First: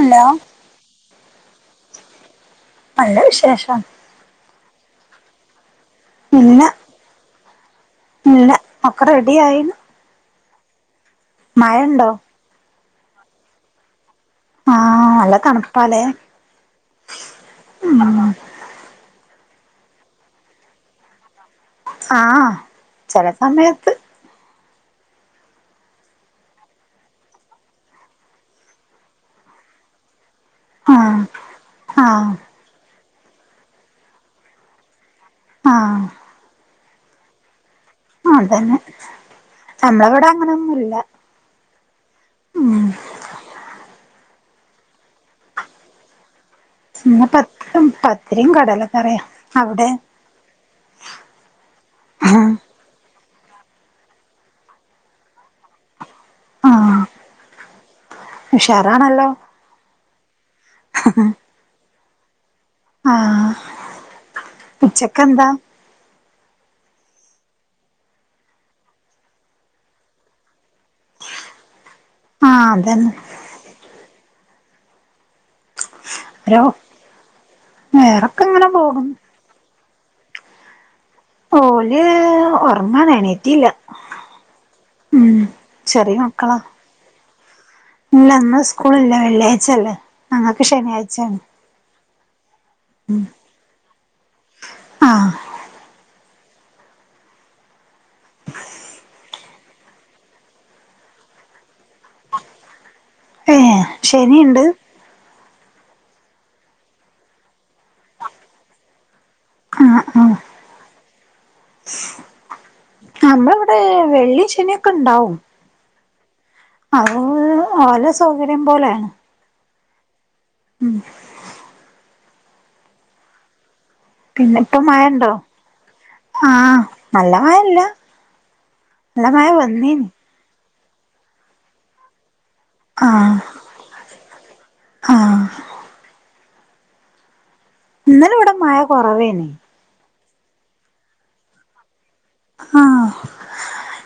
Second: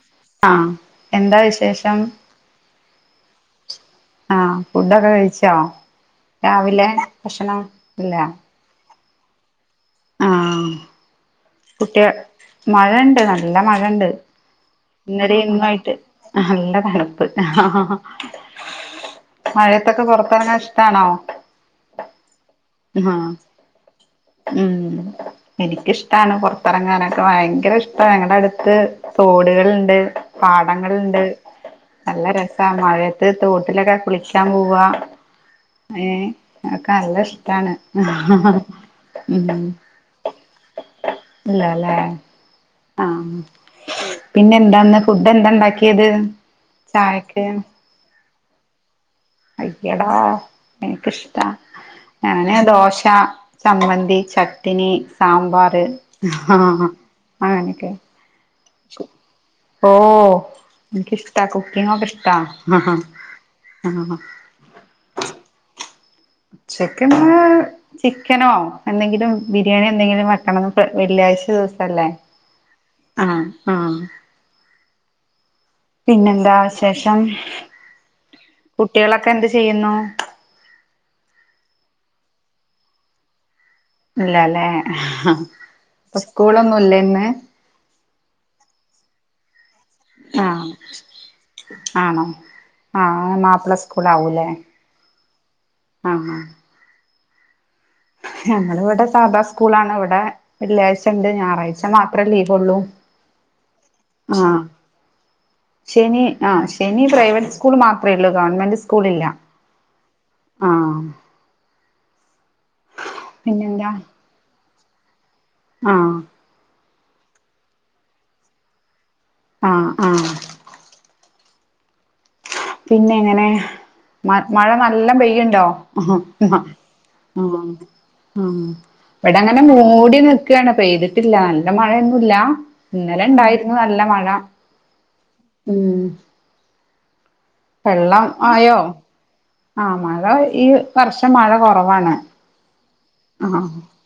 Hello അഹ് എന്താ വിശേഷം നല്ല വിശേഷം ആഹ് ഫുഡൊക്കെ കഴിച്ചോ രാവിലെ ഭക്ഷണം ഇല്ലെ ല്ല ഒക്കെ റെഡി ആയിന ആഹ് ഉണ്ടോ കുട്ടികൾ മഴണ്ട് നല്ല മഴണ്ട് ആ ഇന്നലി നല്ല ഇന്നയിട്ട് തണുപ്പാലേ നല്ല തണുപ്പ് ഉം മഴയത്തൊക്കെ പുറത്തിറങ്ങാൻ ഇഷ്ടാണോ ആഹ് ആഹ് ചില സമയത്ത് ഉം എനിക്കിഷ്ടമാണ് പുറത്തിറങ്ങാനൊക്കെ ഭയങ്കര ഇഷ്ട ഞങ്ങടെ അടുത്ത് തോട് കളുണ്ട് ആ പാടങ്ങളുണ്ട് ആ നല്ല രസ- മഴയത്ത് തോട്ടിലൊക്കെ കുളിക്കാൻ പോവാ ആ ഏ അക്കെ നല്ല ഇഷ്ടണ് അഹ ഹാ അതന്നെ ഉം നമ്മളവിടെ അങ്ങനൊന്നുല്ല എന്താ ലെ ഉം ആഹ് പിന്നെ എന്താന്ന് ഫുഡ് എന്താ ണ്ടാക്കിയത് ചുമ്മപത്തും പത്തിരിയും കടലക്കറിയ അയ്യടാ എനിക്കിഷ്ടാ ഞാനെ ദോശ ചമ്മന്തി ചട്ടനി സാമ്പാർ ഹാ ആ അങ്ങനെയൊക്കെ ഉഷാറാണല്ലോ ഓ എനക്ക്ഷ്ടാ കുക്കിംഗ് ഒക്കെ ഇഷ്ടാ അഹ ആഹ ഹ ഉച്ചെക്കൻന്താ ഉച്ചക്കിന്ന് ചിക്കനോ എന്തെങ്കിലും ബിരിയാണി എന്തെങ്കിലും വെക്കണം വെള്ളിയാഴ്ച ദിവസല്ലേ ആഹ് അതന്നെ അഹ് ആഹ് പിന്നെന്താ ഒരു വിശേഷം വേറൊക്കെ ഇങ്ങനെ പോകുന്നു കുട്ടികളൊക്കെ എന്ത് ചെയ്യുന്നു ഓല് ഓർങ്ങാണ്എണീറ്റില്ല ഇല്ലല്ലെ ചെറിയ അപ്പ മക്കളാ സ്കൂളൊന്നൂല്ലേ ഇന്ന് ഇല്ല ഇന്ന് സ്കൂൾ ഇല്ല വെള്ളിയാഴ്ച അല്ലേ ആഹ് ആണോ ആഹ് മാപ്പിള സ്കൂള ആവൂല്ലേ ആഹ് ആഹ് ആഹ് ഞമ്മൾ ഇവിടെ സാദാ സ്കൂള ആണ് ഇവിടെ വെള്ളിയാഴ്ച ഉണ്ട് ഞായറാഴ്ച മാത്രേ ലീവൊള്ളൂ ഏ ആഹ് ശനിയുണ്ട് ശനി ആഹ് ശനി പ്രൈവറ്റ് സ്കൂൾ മാത്രമേ ഉള്ളൂ ഗവൺമെന്റ് സ്കൂൾ ഇല്ല ആ ഹ്ആഹ് ആഹ് നമ്മളിവിടെ പിന്നെന്താ വെള്ളി ശനിയൊക്കെണ്ടാവും ആഹ് അത് ഓല സൗകര്യം പോലെ ആഹ് ആഹ് ഉം പിന്നെങ്ങനെ മ പിന്നെ മഴ ഇപ്പൊ നല്ല ഉണ്ടോ പെയ്യുണ്ടോ ആഹ് ആഹ് നല്ല ആഹ് മഴല്ല നല്ല മഴ ഇവിടങ്ങനെ വന്നീനി മൂടി നി ക്കാണ് പെയ്തിട്ടില്ല നല്ല മഴയൊന്നുല്ല ഇന്നലെ ആഹ് ഉണ്ടായിരുന്നു നല്ല മഴ ആഹ് ഉം വെള്ളം ഇന്നലെ ഇവിടെ ആയോ മയ കുറവേനെ ആഹ് മഴ ഈ വർഷം മഴ കുറവാണ് ആഹ് ആഹ്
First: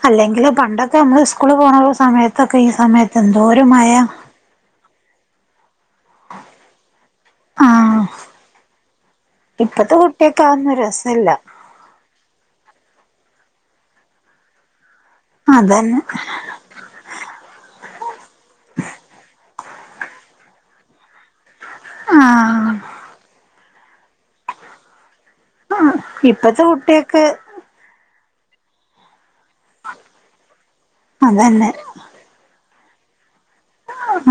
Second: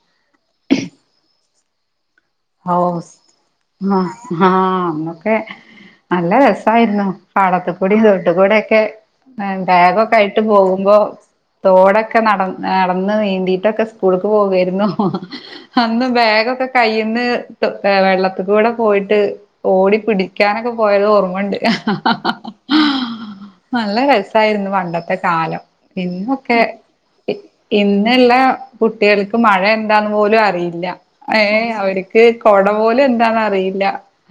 അല്ലെങ്കില് പണ്ടൊക്കെ നമ്മള് സ്കൂളി പോണുള്ള സമയത്തൊക്കെ ഈ സമയത്ത് എന്തോരു മഴ ആഹ് അന്നൊക്കെ നല്ല രസായിരുന്നു പാടത്തുകൂടി ആഹ് തോട്ടുക്കൂടെയൊക്കെ ഇപ്പത്തെ ബാഗൊക്കെ ആയിട്ട് കുട്ടികക്ക് അതൊന്നും പോകുമ്പോ രസല്ല തോടൊക്കെ നടന്ന് നടന്ന് നീന്തിട്ടൊക്കെ സ്കൂള്ക്ക് പോകുവായിരുന്നു അതന്നെ അന്ന് ബാഗൊക്കെ കയ്യ് ന്ന് വെള്ളത്തിക്കൂടെ പോയിട്ട് ഓടി പിടിക്കാനൊക്കെ പോയത് ഓർമ്മണ്ട് ആഹ് നല്ല രസായിരുന്നു പണ്ട ത്തെ കാലം ഇന്നൊക്കെ ഇപ്പത്തെ കുട്ടിയക്ക് ഇന്നുള്ള കുട്ടികൾക്ക് മഴ എന്താന്ന് പോലും അറിയില്ല അതന്നെ ഏഹ് അവര് ക്ക് കൊട പോലും എന്താന്ന് അറിയില്ല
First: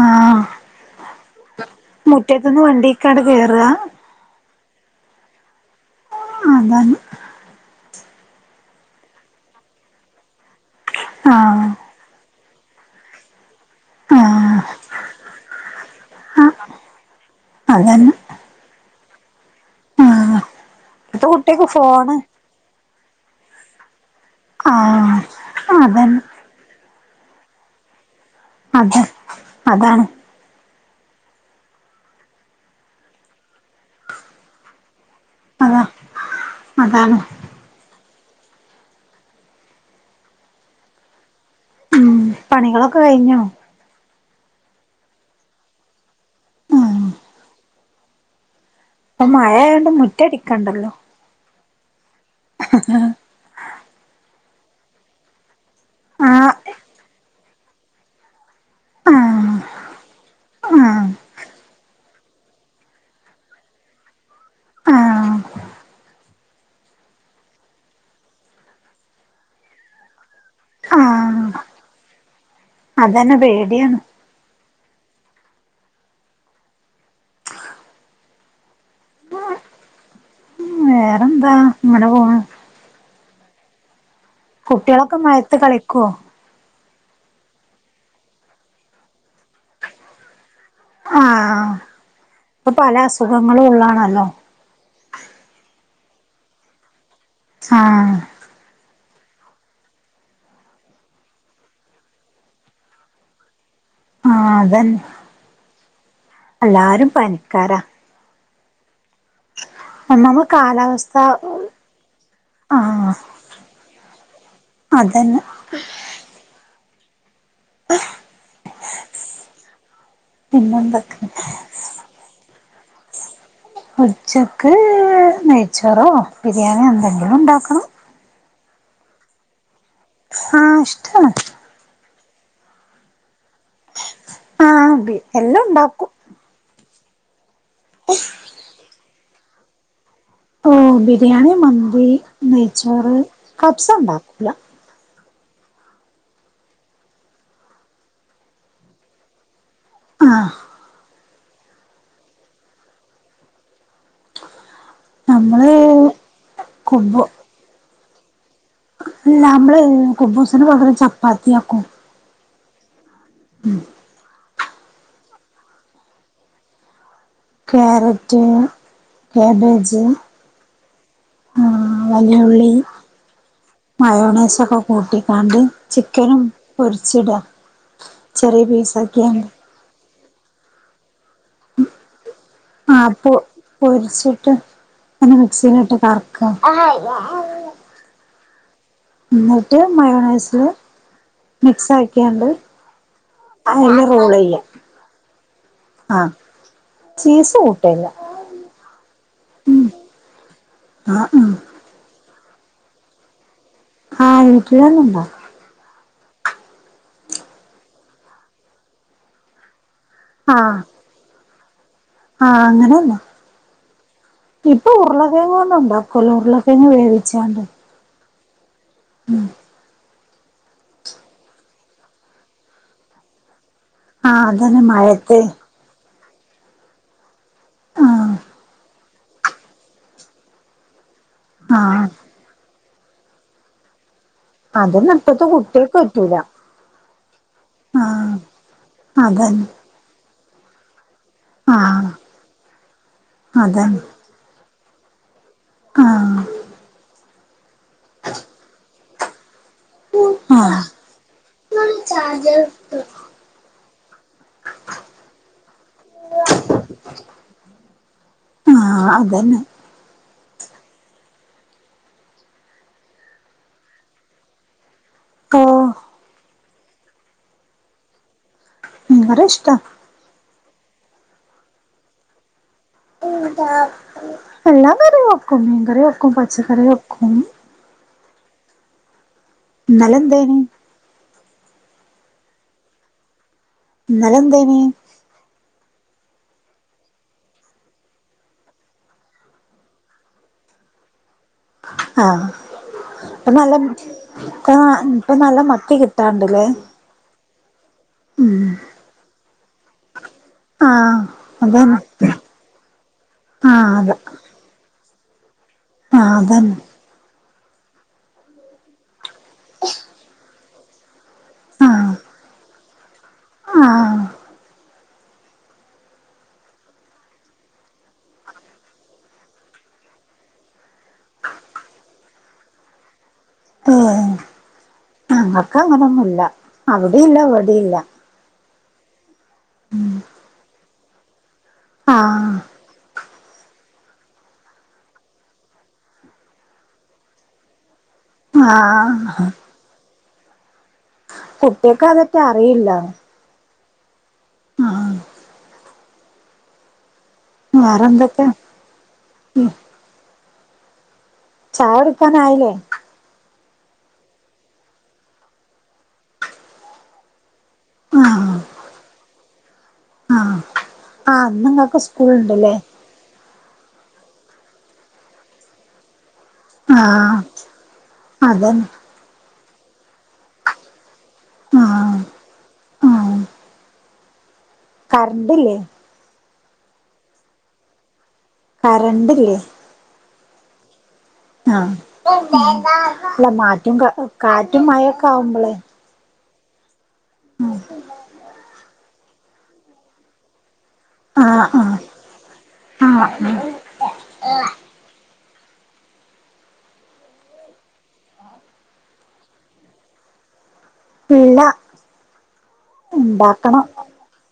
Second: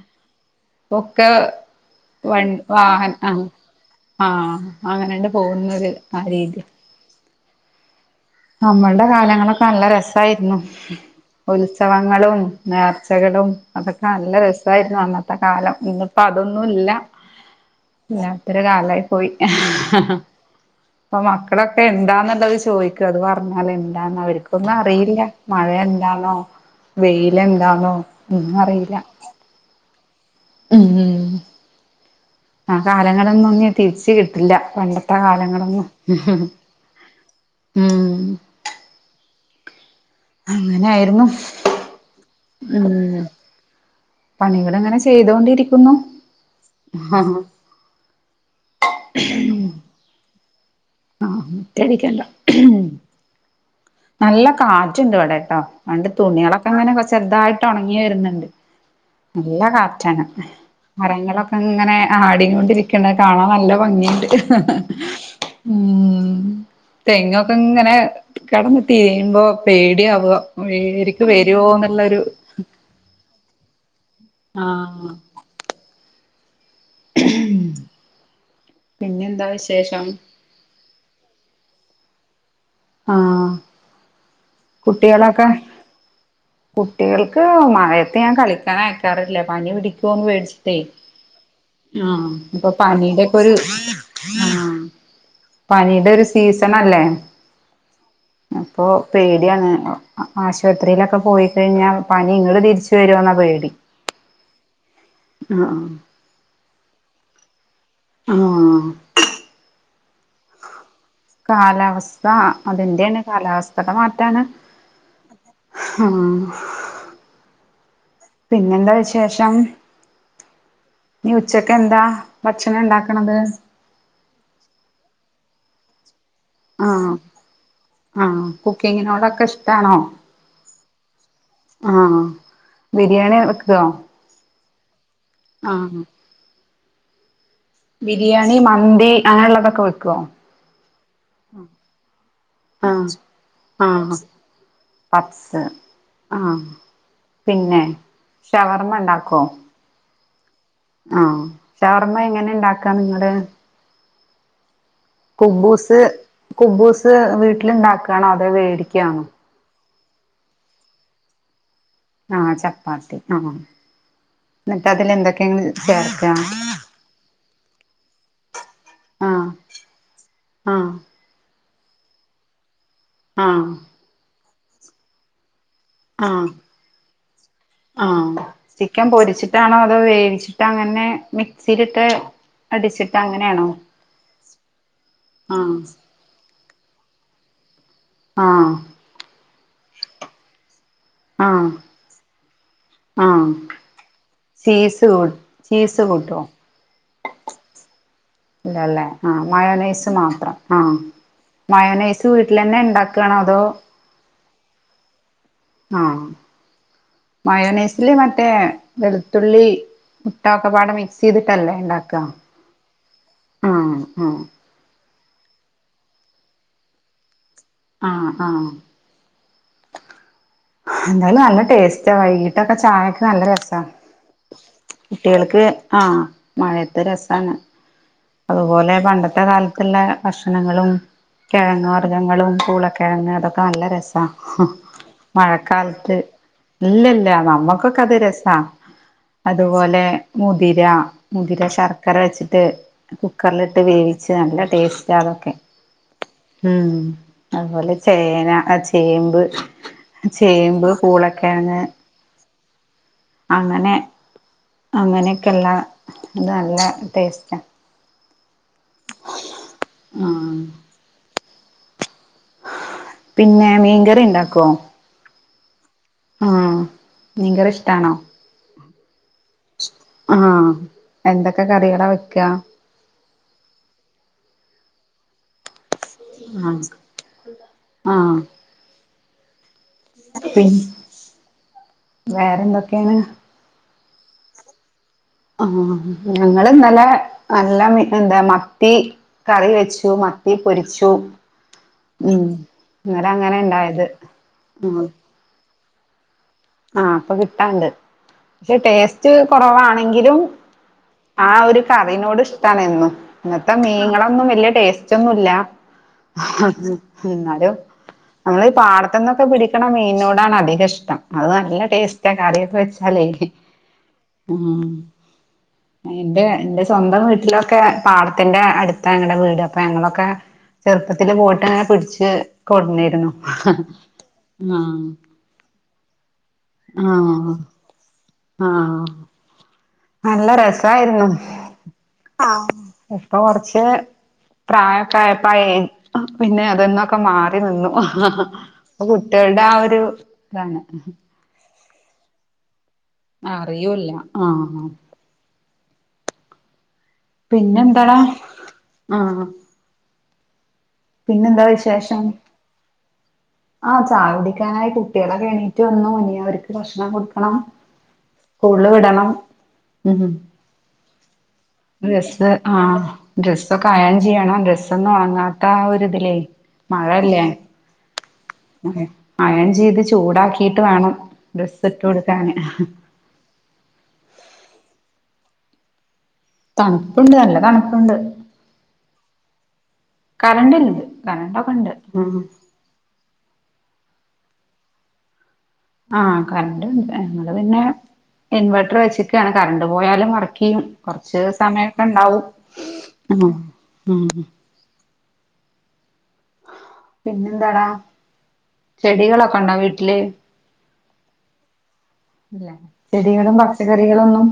ആഹ് ഇപ്പൊക്കെ വ മുറ്റത്ത്ന്ന് വണ്ടിക്കാട് വാഹനം കേറാ ആഹ് ആഹ് അങ്ങനെണ്ട് പോകുന്നത് ആ രീതി അതന്നെ നമ്മൾടെ കാലങ്ങളൊക്കെ നല്ല രസായിരുന്നു ആഹ് ഉത്സവങ്ങളും നേർച്ചകളും അതൊക്കെ നല്ല ആഹ് രസായിരുന്നു അന്നത്തെ കാലം ഇന്നിപ്പോ ആഹ് അതൊന്നും ഇല്ല അതന്നെ വല്ലാത്തൊരു കാലായി പോയി ആഹ് ഇപ്പൊ ഇപ്പത്തെ കുട്ടിയക്ക് മക്കളൊക്കെ ഫോണ് എന്താന്നുള്ളത് ചോദിക്കും അത് പറഞ്ഞാല് എന്താന്നവരിക്ക് ഇപ്പൊന്നും ആഹ് അറിയില്ല മഴ അതന്നെ എന്താന്നോ വെയിൽ എന്താന്നോ ഒന്നും അറിയില്ല അതെ അതാണ് ഉം ഉം ആ കാലങ്ങളൊന്നും ഇനി തിരിച്ച് കിട്ടില്ല പണ്ട ട്ട അതാ കാലങ്ങളൊന്നും അതാണ് ഉം അങ്ങനെ ആയിരുന്നു ഉം പണികളൊക്കെ കഴിഞ്ഞോ പണികൾ ഇങ്ങനെ ചെയ്തോണ്ടിരിക്കുന്നു ആഹ് പ്പം മഴയായോണ്ട് മുറ്റടിക്കണ്ടല്ലോ ആഹ് മുറ്റടിക്കണ്ട [unintelligible] നല്ല കാറ്റുണ്ട് ഇവിടെ ട്ടോ അണ്ട് ആഹ് തുണികളൊക്കെ അങ്ങനെ ചെറുതായിട്ട് ഒണങ്ങി വരുന്നുണ്ട് ആഹ് നല്ല കാറ്റാണ് ആഹ് മരങ്ങളൊ അങ്ങനെ ആടി കൊണ്ടിരിക്കണ കാണാൻ നല്ല ഭംഗിയുണ്ട് ഉം തെങ്ങൊക്കെ ഇങ്ങനെ കെടന്ന് തിരിയുമ്പോ പേടി ആവുവാ [unintelligible] ആഹ് വരുവോ എന്നുള്ളൊരു അതന്നെ പേടിയാണ് ആഹ് പിന്നെന്താ വിശേഷം ന്താ ഇങ്ങനെ പോണ് ആഹ് കുട്ടികളൊക്കെ മഴത്ത് കളിക്കുവോ കുട്ടികൾക്ക് മഴയത്ത് ഞാൻ കളിക്കാൻ അയക്കാറില്ല പനി പിടിക്കുവോന്ന് പേടിച്ച് ആഹ് ഇപ്പൊ പല പനിയുടെക്കെ ഒരു അസുഖങ്ങളും ഉള്ളാണല്ലൊ പനീടെ ഒരു സീസൺ അല്ലേ ആഹ് അപ്പൊ പേടിയാണ് ആശുപത്രിയിലൊക്കെ പോയിക്കഴിഞ്ഞാൽ പനി ഇങ്ങട്ട് തിരിച്ചു വാരോന്നാ പേടി ആഹ് അതന്ന ആഹ് എല്ലാരും പനിക്കാരാ ആഹ് ഒന്നാമത് കാലാവസ്ഥ കാലാവസ്ഥ ആഹ് അതിന്റെയാണ് കാലാവസ്ഥടെ മാറ്റാണ് അതന്നെ ആഹ് പിന്നെന്താ വിശേഷം പിന്നെന്തൊക്കെ [unintelligible] എന്താ ഭക്ഷണം ഇണ്ടാക്കണത് ഉച്ചക്ക് നെയ്ച്ചോറൊ ബിരിയാണിയോ ആഹ് എന്തെങ്കിലും ഉണ്ടാക്കണം ആഹ് കുക്കിങ്ങിനോടൊക്കെ ഇഷ്ട്ടാണൊ ആഹ് ഇഷ്ട്ടാണ് ആഹ് ബിരിയാണി വെക്കൊ ആഹ് അതെ എല്ലാം ഉണ്ടാക്കും ബിരിയാണി മന്തി അങ്ങനെള്ളതൊക്കെ വെക്കോ ഓഹ് ബിരിയാണി മന്തി നെയ്ച്ചോറ് ആഹ് കബ്സ ഉണ്ടാക്കൂല പപ്പ്സ് ആഹ് പിന്നെ ഷവർമ്മ ഉണ്ടാക്കൊ ആഹ് ആഹ് ഷവർമ്മ എങ്ങനെ ഇണ്ടാക്കാ നിങ്ങള് നമ്മള് കുബ്ബൂസ് കുബൂസ് കുബു വീട്ടിലുണ്ടാക്കാ ണൊ അതെ വേടിക്കാണൊ അല്ല നമ്മള് കുബ്ബൂസിന് പകരം ചപ്പാത്തിയാക്കും ആഹ് ചപ്പാത്തി ആഹ് ന്നിട്ടതില് എന്തൊക്കെയ നിങ്ങള് ചേർക്കാ ക്യാരറ്റ് ആഹ് ക്യാബേജ് ആഹ് ആഹാ വലിയ ഉള്ളി ആഹ് മയോണൈസൊക്കെ കൂട്ടിക്കാണ്ട് ചിക്കനും ആഹ് പൊരിച്ചിടാ ആഹ് ചെറിയ ചിക്കൻ പീസാക്കിയാണ്ട് പൊരിച്ചിട്ടാണൊ അതോ വേവിച്ചിട്ട് ട്ട് അങ്ങനെ മിക്സിയിലിട്ട് ആഹ് അടിച്ചിട്ട് പൊ അങ്ങനെയാണോ പൊരിച്ചിട്ട് മിക്‌സി ആഹ് യിലിട്ട് കറക്ക ആഹ് ന്നിട്ട് മയോണൈസ് ആഹ് മിക്സാക്കിണ്ട് ആഹ് അയില് റോളെയ്യാ ചീസ് ക ചീസ് ആഹ് കൂട്ടോ ചീസ് കൂ - ഇല്ലല്ലേ ആഹ് മയോണൈസ് മാത്രം ആഹ് മയോണൈസ് വീട്ടില്ന്നെ ഇണ്ടാക്കാണോ അതൊ ആഹ് വീട്ടിലെന്നെ ഇണ്ടാക്കും ആഹ് മയോണയിസില് മറ്റേ വെളുത്തുള്ളി മുട്ടക്കെ ആഹ് പാടെ മിക്സ് ചെയ്തിട്ടല്ലേ ഉണ്ടാക്ക ആഹ് അങ്ങനെന്നെ ഇപ്പൊ ഉരുളക്കിഴങ്ങ് കൊണ്ട് ഉണ്ടാക്കൂല്ലോ ഉരുളക്കിഴങ്ങ് വേവിച്ചാണ്ട് ആഹ് ആഹ് ഉം എന്തായാലും നല്ല ടേസ്റ്റ വൈകീട്ടൊക്കെ ചായക്ക് നല്ല രസ ആഹ് അതന്നെ മഴയത്ത് കുട്ടികൾക്ക് ആഹ് മഴയത്തെ രസാണ് ആഹ് അതുപോലെ പണ്ടത്തെ കാലത്തുള്ള ഭക്ഷണങ്ങളും കിഴങ്ങ് ആഹ് വർഗ്ഗങ്ങളും പൂളക്കിഴങ്ങ് അതൊക്കെ നല്ല രസ അതൊന്നും ഇപ്പത്തെ കുട്ടികൾക്ക് പറ്റൂല ഇല്ല ഇല്ല നമ്മുക്കൊക്കെ അത് ആഹ് രസ അതന്നെ അതുപോലെ മുതിര മുതിര ആഹ് ശർക്കര വെച്ചിട്ട് കുക്കറിലിട്ട് അതന്നെ വേവിച്ച് നല്ല ടേസ്റ്റാ അതൊക്കെ ആഹ് ഉം അതുപോലെ ചേന ആ ചേമ്പ് ചേമ്പ് പൂളക്കെഴങ്ങ് ചാർജർ [unintelligible] അങ്ങനെ അങ്ങനൊക്കെള്ള അത് നല്ല ടേസ്റ്റാ ആഹ് അതന്നെ ആഹ് പിന്നെ മീൻകറി ഇണ്ടാക്കോ ഓഹ് ആഹ് മീൻ കറി ഇഷ്ട്ടാണോ മീൻ കറി ഇഷ്ട്ടാ ആഹ് എന്തൊക്കെ കറികളാ വെക്കാ എല്ലാ കറി വെക്കും മീൻ കറി വെക് ആഹ് ആഹ് ഇന്നലെ എന്തേനി പിന് വേറെന്തൊക്കെയാണ് ഇന്നലെ എന്തേനീ ആഹ് ഞങ്ങളിന്നലെ നല്ല എന്താ മത്തി കറി വെച്ചു മത്തി പൊരിച്ചു ഉം ആഹ് ഇപ്പൊ നല്ല ഇന്നലങ്ങനെണ്ടായത് ഇപ്പ ഉം ഇപ്പൊ നല്ല മത്തി കിട്ടാണ്ട്ല്ലേ ആഹ് ഇപ്പൊ കിട്ടാണ്ട് പക്ഷെ ടേസ്റ്റ് കുറവാണെങ്കിലും ആഹ് ആ ഒരു അതന്നെ കറീനോഡിഷ് ട്ടാണെന്നും ഇന്നത്തെ ആഹ് അതെ മീങ്ങളൊന്നും വല്യ ടേസ്റ്റൊന്നുല്ല ആഹ് അതന്നെ എന്നാലും നമ്മളീ പാടത്ത്ന്നൊക്കെ പിടിക്കണ മീനോടാണ് അധികം ഇഷ്ടം അത് നല്ല ആഹ് ടേസ്റ്റാ കറിയൊക്കെ വെച്ചാലേ ആഹ് ഉം എന്റെ എന്റെ സ്വന്തം വീട്ടിലൊക്കെ പാടത്തിന്റെ അടുത്താ ഞങ്ങടെ വീടൊക്കെ ഞങ്ങളൊക്കെ ചെറുപ്പത്തില് പോയിട്ട് അങ്ങനെ പിടിച്ച് കൊണ്ട്ന്നിരുന്നു ഏഹ് ആഹ് ഞങ്ങക്ക് അങ്ങനൊന്നുല്ല അവിടില്ല ആഹ് ഇവിടില്ല ആഹ് ഉം നല്ല രസായിരുന്നു ആഹ് ഇപ്പൊ കൊറച്ച് പ്രായക്കെ ആയപ്പഴെ പിന്നെ അതന്നൊക്കെ മാറി നിന്നു അപ്പ ആഹ് കുട്ടികൾടെ ആ ഒരു ഇതാണ് കുട്ടിയേക്ക് അതറ്റെ അറിയില്ല അറിയൂല്ല ആഹ് പിന്നെ എന്താ വേറെന്തൊക്കെ ആഹ് പിന്നെന്താ ചായ വിശേഷം? കുടിക്കാനായില്ലേ ആഹ് ചായൊടിക്കാനായി കുട്ടികളൊക്കെ എണീറ്റ് വന്നു ഇനിയവർക്ക് ഭക്ഷണം കൊടുക്കണം ആഹ് സ്കൂളില് വിടണം ഉം ആഹ് ആഹ് ഇന്ന്ങ്ങക്ക് ഡ്രസ്സ് സ്കൂള്ണ്ട്ല്ലേ ആഹ് ഡ്രസ്സൊക്കെ അയെൺ ചെയ്യണം ഡ്രസ്സൊന്നും ഒണങ്ങാത്ത ഒരിതിലേ ആഹ് മഴല്ലേ അതന്നെ ഉം അയെൺ ചെയ്ത് ചൂടാക്കിട്ട് വേണം ഡ്രസ്സ് ഇട്ട് ആഹ് കൊടുക്കാന് കറണ്ടില്ലെ? തണുപ്പുണ്ട് നല്ല തണുപ്പുണ്ട് കറണ്ടില്ലേ? കറന്റ്ണ്ട് ആഹ് അല്ല മാറ്റും കാറ്റും മയൊക്കെ ആവുമ്പളെ ആഹ് കറന്റിണ്ട് ഞങ്ങള് പിന്നെ ഇൻവെർട്ടർ വെച്ചി ക്കാണ് കറണ്ട് പോയാലും വർക്കെയ്യും കൊറച്ച് ആഹ് ആഹ് സമയൊക്കെണ്ടാവും ഉം ആഹ് പിന്നെന്താടാ ചെടികളൊക്കെ ഉണ്ടോ വീട്ടില്? ഇല്ല ഇല്ല ചെടികളും ഇണ്ടാക്കണം പച്ചക്കറികളൊന്നും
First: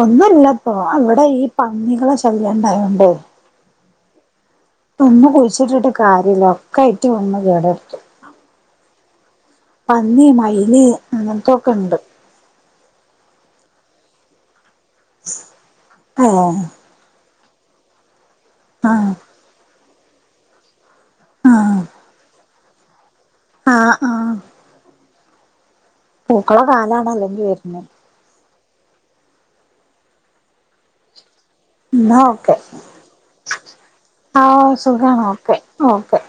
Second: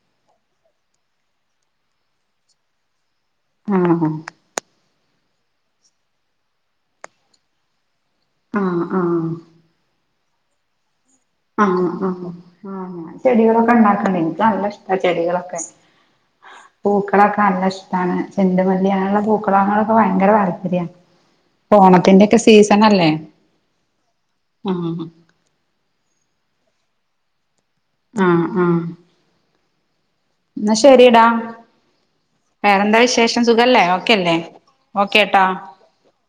ഒന്നുല്ലപ്പോ അവിടെ ഈ പന്നികളെ ശല്ല്യംണ്ടായോണ്ടെ ആഹ് ഇപ്പ ഒന്നും കുഴിച്ചിട്ടിട്ട് കാര്യല്ല ഒക്കെ ആയിറ്റ വന്ന് കേടർത്തു. ആഹ് ആഹ് പന്നി മയില് അങ്ങൻത്തൊക്കെ ആഹ് ഇണ്ട് ആഹ് ആഹ് ചെടികളൊക്കെ ണ്ടാക്കണ്ടെ ഇൻക്ക് നല്ല ഇഷ്ട്ട ചെടികളൊക്കെ. ആഹ് പൂക്കളൊക്കെ നല്ല ഇഷ്ട്ടാണ് ചെണ്ടുമല്ലി ആഹ് അങ്ങനെയുള്ളൊ പൂക്ക [unintelligible] ളങ്ങളൊക്കെ ഭയങ്കര താല്പര്യ ആഹ് ഓണത്തിന്റെ ഒക്കെ സീസൺ അല്ലേ? ആഹ് ആഹ് ഉം പൂക്കള കാലണല്ലൊ ഇഞ്ഞ് വെര്നെ ആഹ് ആഹ് ന്നാ ശരിടാ ഇന്നാ ഓക്കെ വേറെന്താ വിശേഷം സുഖല്ലേ ഓക്കെല്ലേ ആഹ് ഓക്കേ സുഖാണ് ട്ടാ. Okay okay